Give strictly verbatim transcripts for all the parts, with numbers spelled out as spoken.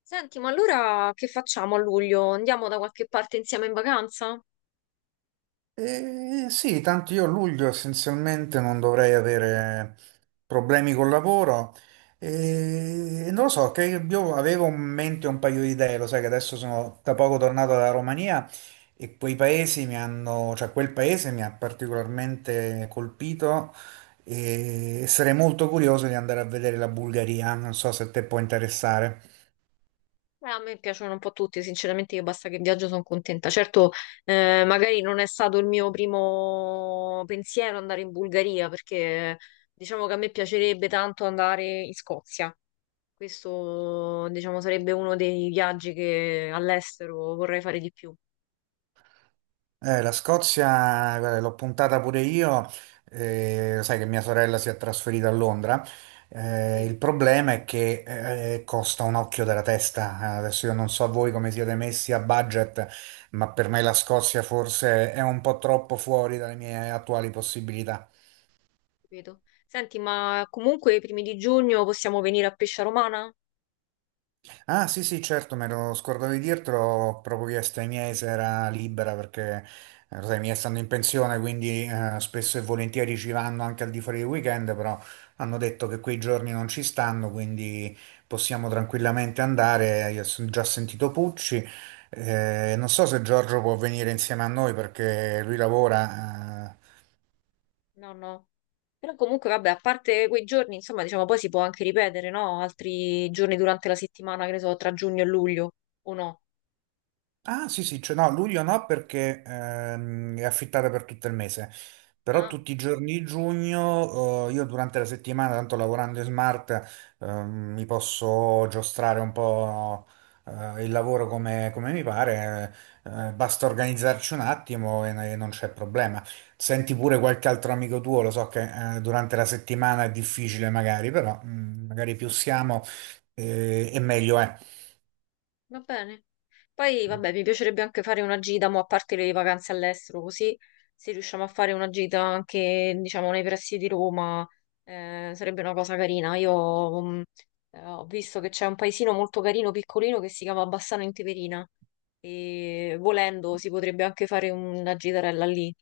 Senti, ma allora che facciamo a luglio? Andiamo da qualche parte insieme in vacanza? Eh, sì, tanto io a luglio essenzialmente non dovrei avere problemi col lavoro e non lo so, che io avevo in mente un paio di idee, lo sai che adesso sono da poco tornato dalla Romania e quei paesi mi hanno, cioè quel paese mi ha particolarmente colpito e sarei molto curioso di andare a vedere la Bulgaria, non so se te può interessare. Eh, a me piacciono un po' tutti, sinceramente io basta che viaggio sono contenta. Certo, eh, magari non è stato il mio primo pensiero andare in Bulgaria, perché diciamo che a me piacerebbe tanto andare in Scozia. Questo, diciamo, sarebbe uno dei viaggi che all'estero vorrei fare di più. Eh, la Scozia, guarda, l'ho puntata pure io, eh, sai che mia sorella si è trasferita a Londra, eh, Sì, il problema è che eh, costa un occhio della testa. Eh, adesso io non so voi come siete messi a budget, ma per me la Scozia forse è un po' troppo fuori dalle mie attuali possibilità. capito. Senti, ma comunque i primi di giugno possiamo venire a Pescia Romana? Ah, sì, sì, certo, me lo scordavo di dirtelo, proprio chiesto ai miei se era libera perché eh, lo sai, i miei stanno in pensione, quindi eh, spesso e volentieri ci vanno anche al di fuori del weekend, però hanno detto che quei giorni non ci stanno, quindi possiamo tranquillamente andare. Io ho già sentito Pucci, eh, non so se Giorgio può venire insieme a noi perché lui lavora. eh, No, no. Però comunque, vabbè, a parte quei giorni, insomma, diciamo, poi si può anche ripetere, no? Altri giorni durante la settimana, che ne so, tra giugno e luglio, o no? Ah, sì, sì, cioè no, luglio no perché ehm, è affittata per tutto il mese, però Ah, tutti i giorni di giugno eh, io durante la settimana, tanto lavorando in smart, ehm, mi posso giostrare un po' eh, il lavoro come, come mi pare, eh, basta organizzarci un attimo e, e non c'è problema. Senti pure qualche altro amico tuo, lo so che eh, durante la settimana è difficile magari, però mm, magari più siamo eh, e meglio è. va bene. Poi, vabbè, mi piacerebbe anche fare una gita, mo, a parte le vacanze all'estero, così se riusciamo a fare una gita anche, diciamo, nei pressi di Roma, eh, sarebbe una cosa carina. Io, mh, eh, ho visto che c'è un paesino molto carino, piccolino, che si chiama Bassano in Teverina, e volendo si potrebbe anche fare una gitarella lì.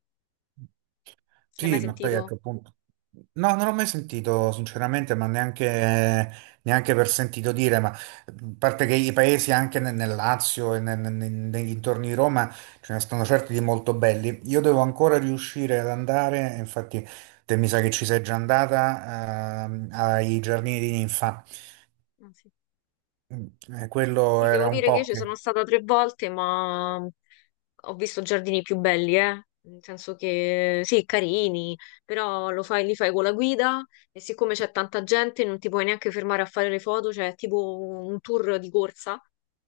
L'hai Sì, mai ma poi sentito? ecco appunto. No, non l'ho mai sentito sinceramente, ma neanche, neanche per sentito dire, ma mhmm, a parte che i paesi anche nel, nel Lazio e nel- nel- nel- nei dintorni di Roma ce ne stanno certi di molto belli. Io devo ancora riuscire ad andare, infatti te mi sa che ci sei già andata, ehm, ai Giardini di Ninfa. Ah, sì. Mm, eh, quello Sì, devo era un dire che io po' ci sono che. stata tre volte, ma ho visto giardini più belli, eh. Nel senso che sì, carini, però lo fai, li fai con la guida e siccome c'è tanta gente non ti puoi neanche fermare a fare le foto, cioè è tipo un tour di corsa.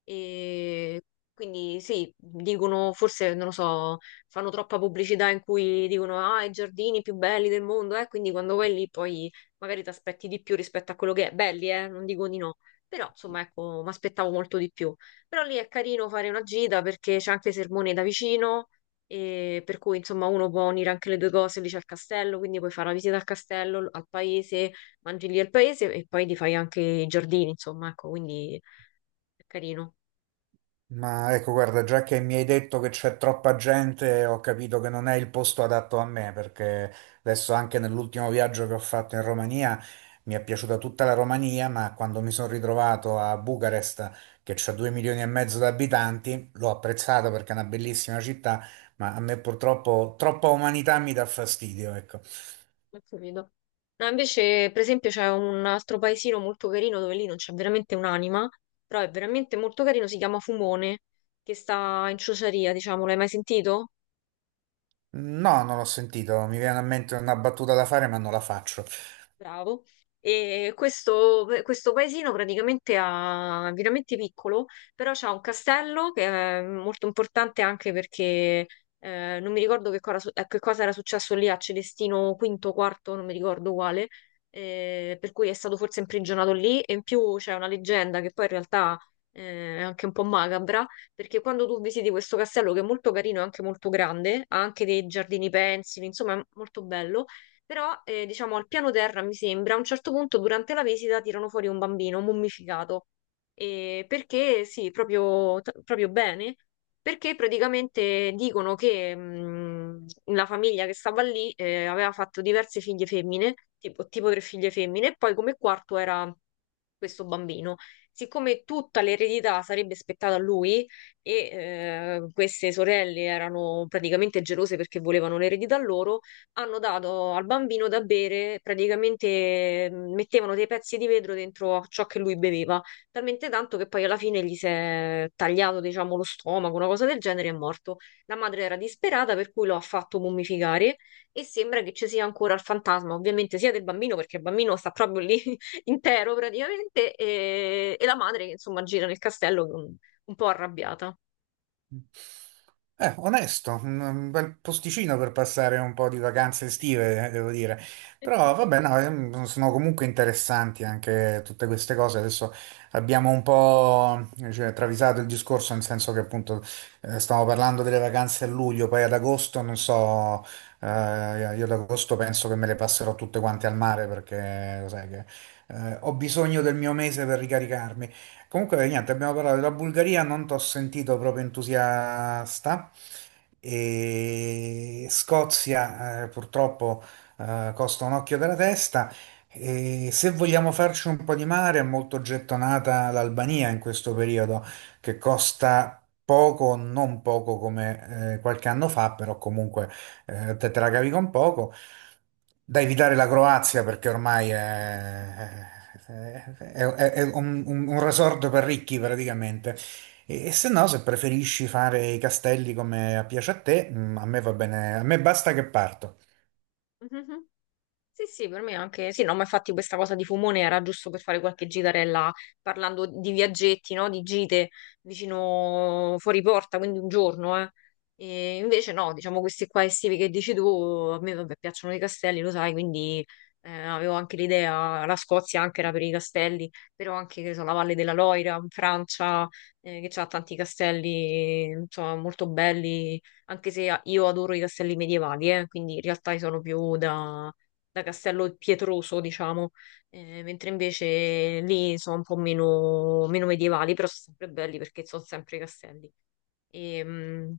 E quindi sì, dicono, forse non lo so, fanno troppa pubblicità in cui dicono ah, i giardini più belli del mondo, eh. Quindi quando vai lì poi magari ti aspetti di più rispetto a quello che è belli, eh, non dico di no però, insomma, ecco, mi aspettavo molto di più. Però lì è carino fare una gita perché c'è anche Sermone da vicino, e per cui, insomma, uno può unire anche le due cose. Lì c'è il castello, quindi puoi fare la visita al castello, al paese, mangi lì al paese e poi ti fai anche i giardini, insomma, ecco, quindi è carino. Ma ecco, guarda, già che mi hai detto che c'è troppa gente, ho capito che non è il posto adatto a me, perché adesso anche nell'ultimo viaggio che ho fatto in Romania mi è piaciuta tutta la Romania, ma quando mi sono ritrovato a Bucarest, che c'ha due milioni e mezzo di abitanti, l'ho apprezzata perché è una bellissima città, ma a me purtroppo troppa umanità mi dà fastidio, ecco. Ho capito. No, invece, per esempio, c'è un altro paesino molto carino dove lì non c'è veramente un'anima, però è veramente molto carino, si chiama Fumone, che sta in Ciociaria, diciamo, l'hai mai sentito? No, non l'ho sentito, mi viene a mente una battuta da fare, ma non la faccio. Bravo. E questo, questo paesino praticamente ha, è veramente piccolo, però c'ha un castello che è molto importante anche perché eh, non mi ricordo che cosa, eh, che cosa era successo lì a Celestino V, quarto, non mi ricordo quale, eh, per cui è stato forse imprigionato lì e in più c'è una leggenda che poi in realtà eh, è anche un po' macabra, perché quando tu visiti questo castello che è molto carino e anche molto grande, ha anche dei giardini pensili, insomma è molto bello però, eh, diciamo, al piano terra, mi sembra, a un certo punto durante la visita tirano fuori un bambino mummificato. E perché, sì, proprio, t- proprio bene, perché praticamente dicono che mh, la famiglia che stava lì eh, aveva fatto diverse figlie femmine, tipo, tipo tre figlie femmine, e poi come quarto era questo bambino. Siccome tutta l'eredità sarebbe spettata a lui e eh, queste sorelle erano praticamente gelose perché volevano l'eredità loro, hanno dato al bambino da bere, praticamente mh, mettevano dei pezzi di vetro dentro a ciò che lui beveva, talmente tanto che poi alla fine gli si è tagliato, diciamo, lo stomaco, una cosa del genere, e è morto. La madre era disperata, per cui lo ha fatto mummificare e sembra che ci sia ancora il fantasma, ovviamente sia del bambino, perché il bambino sta proprio lì intero praticamente, e, e la madre che insomma gira nel castello un un po' arrabbiata. Eh, onesto, un un bel posticino per passare un po' di vacanze estive, eh, devo dire. Però vabbè, no, ehm, sono comunque interessanti anche tutte queste cose. Adesso abbiamo un po', cioè, travisato il discorso, nel senso che appunto eh, stiamo parlando delle vacanze a luglio, poi ad agosto, non so, eh, io ad agosto penso che me le passerò tutte quante al mare perché, lo sai che eh, ho bisogno del mio mese per ricaricarmi. Comunque, niente, abbiamo parlato della Bulgaria, non t'ho sentito proprio entusiasta. E Scozia, eh, purtroppo, eh, costa un occhio della testa. E se vogliamo farci un po' di mare, è molto gettonata l'Albania in questo periodo, che costa poco, non poco come eh, qualche anno fa, però comunque eh, te te la cavi con poco, da evitare la Croazia perché ormai è, è- è- è un, un- un resort per ricchi praticamente. E, e se no, se preferisci fare i castelli come piace a te, mm, a me va bene, a me basta che parto. Sì, sì, per me anche, sì, no, ma infatti questa cosa di Fumone era giusto per fare qualche gitarella parlando di viaggetti, no? Di gite vicino fuori porta, quindi un giorno, eh. E invece no, diciamo questi qua estivi che dici tu, a me vabbè, piacciono i castelli, lo sai, quindi eh, avevo anche l'idea, la Scozia anche era per i castelli, però anche, che ne so, la Valle della Loira in Francia, eh, che ha tanti castelli, insomma, molto belli, anche se io adoro i castelli medievali, eh, quindi in realtà io sono più da da Castello Pietroso, diciamo. Eh, mentre invece lì sono un po' meno, meno medievali, però sono sempre belli perché sono sempre castelli. E, mm,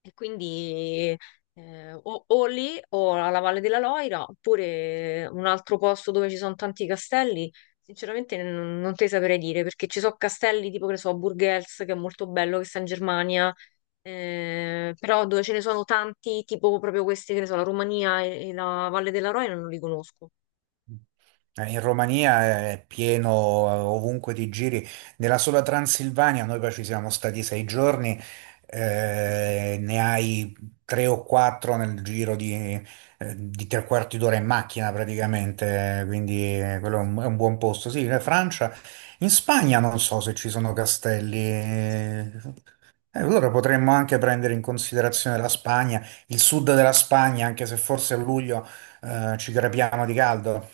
e quindi eh, o, o lì o alla Valle della Loira, oppure un altro posto dove ci sono tanti castelli. Sinceramente non, non te saprei dire perché ci sono castelli tipo che ne so, a Burgels che è molto bello, che sta in Germania, eh, però dove ce ne sono tanti, tipo proprio questi che ne so, la Romania e, e la Valle della Roina non li conosco. Eh, In Romania è pieno, eh, ovunque ti giri. Nella sola Transilvania noi poi ci siamo stati sei giorni, eh, ne hai tre o quattro nel giro di, eh, di tre quarti d'ora in macchina praticamente, quindi eh, quello è un, è un buon posto. Sì, in Francia, in Spagna non so se ci sono castelli. Eh, eh, allora potremmo anche prendere in considerazione la Spagna, il sud della Spagna, anche se forse a luglio, eh, ci crepiamo di caldo.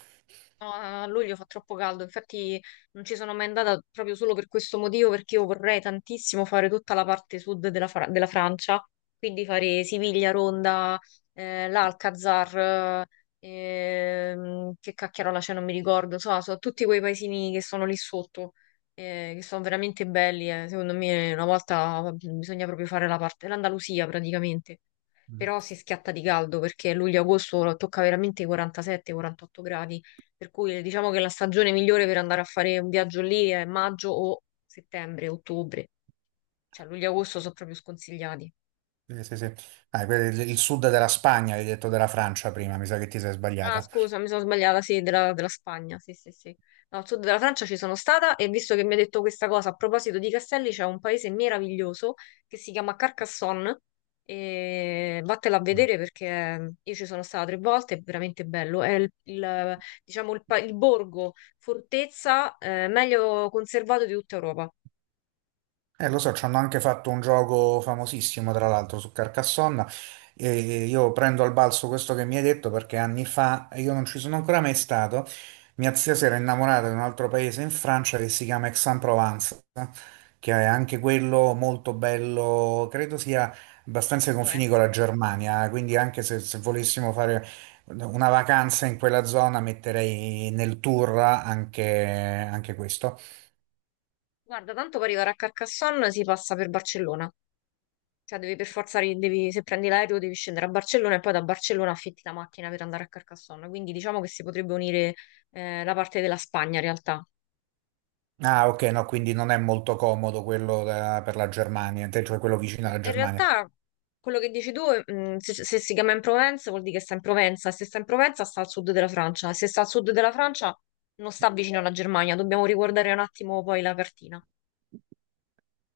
No, a luglio fa troppo caldo, infatti non ci sono mai andata proprio solo per questo motivo, perché io vorrei tantissimo fare tutta la parte sud della, Fra- della Francia, quindi fare Siviglia, Ronda, eh, l'Alcazar, ehm, che cacchiarola c'è, non mi ricordo, insomma, sono tutti quei paesini che sono lì sotto, eh, che sono veramente belli, eh. Secondo me una volta bisogna proprio fare la parte, l'Andalusia praticamente però si schiatta di caldo perché luglio-agosto tocca veramente i quarantasette quarantotto gradi, per cui diciamo che la stagione migliore per andare a fare un viaggio lì è maggio o settembre, ottobre, cioè luglio-agosto sono proprio sconsigliati. Sì, sì, sì. Ah, per il, il sud della Spagna, hai detto della Francia prima, mi sa che ti sei Ah, sbagliata. scusa, mi sono sbagliata, sì, della, della Spagna, sì, sì, sì. No, al sud della Francia ci sono stata e visto che mi ha detto questa cosa, a proposito di castelli, c'è un paese meraviglioso che si chiama Carcassonne e vattela a Mm. vedere perché io ci sono stata tre volte, è veramente bello. È il, il, diciamo, il, pa- il borgo, fortezza, eh, meglio conservato di tutta Europa. Eh, lo so, ci hanno anche fatto un gioco famosissimo, tra Sì, l'altro, su Carcassonne. E io prendo al balzo questo che mi hai detto perché anni fa, e io non ci sono ancora mai stato, mia zia si era innamorata di un altro paese in Francia che si chiama Aix-en-Provence, che è anche quello molto bello, credo sia abbastanza ai lo confini con penso. la Germania, quindi anche se, se volessimo fare una vacanza in quella zona metterei nel tour anche, anche questo. Guarda, tanto per arrivare a Carcassonne si passa per Barcellona. Cioè, devi per forza, ri- devi- se prendi l'aereo, devi scendere a Barcellona e poi da Barcellona affitti la macchina per andare a Carcassonne. Quindi diciamo che si potrebbe unire eh, la parte della Spagna in realtà. Ah, ok, no, quindi non è molto comodo quello da- per la Germania, te- cioè quello vicino alla In Germania. realtà, quello che dici tu, mh, se, se si chiama in Provenza vuol dire che sta in Provenza, se sta in Provenza sta al sud della Francia, se sta al sud della Francia non sta vicino alla Germania. Dobbiamo riguardare un attimo poi la cartina.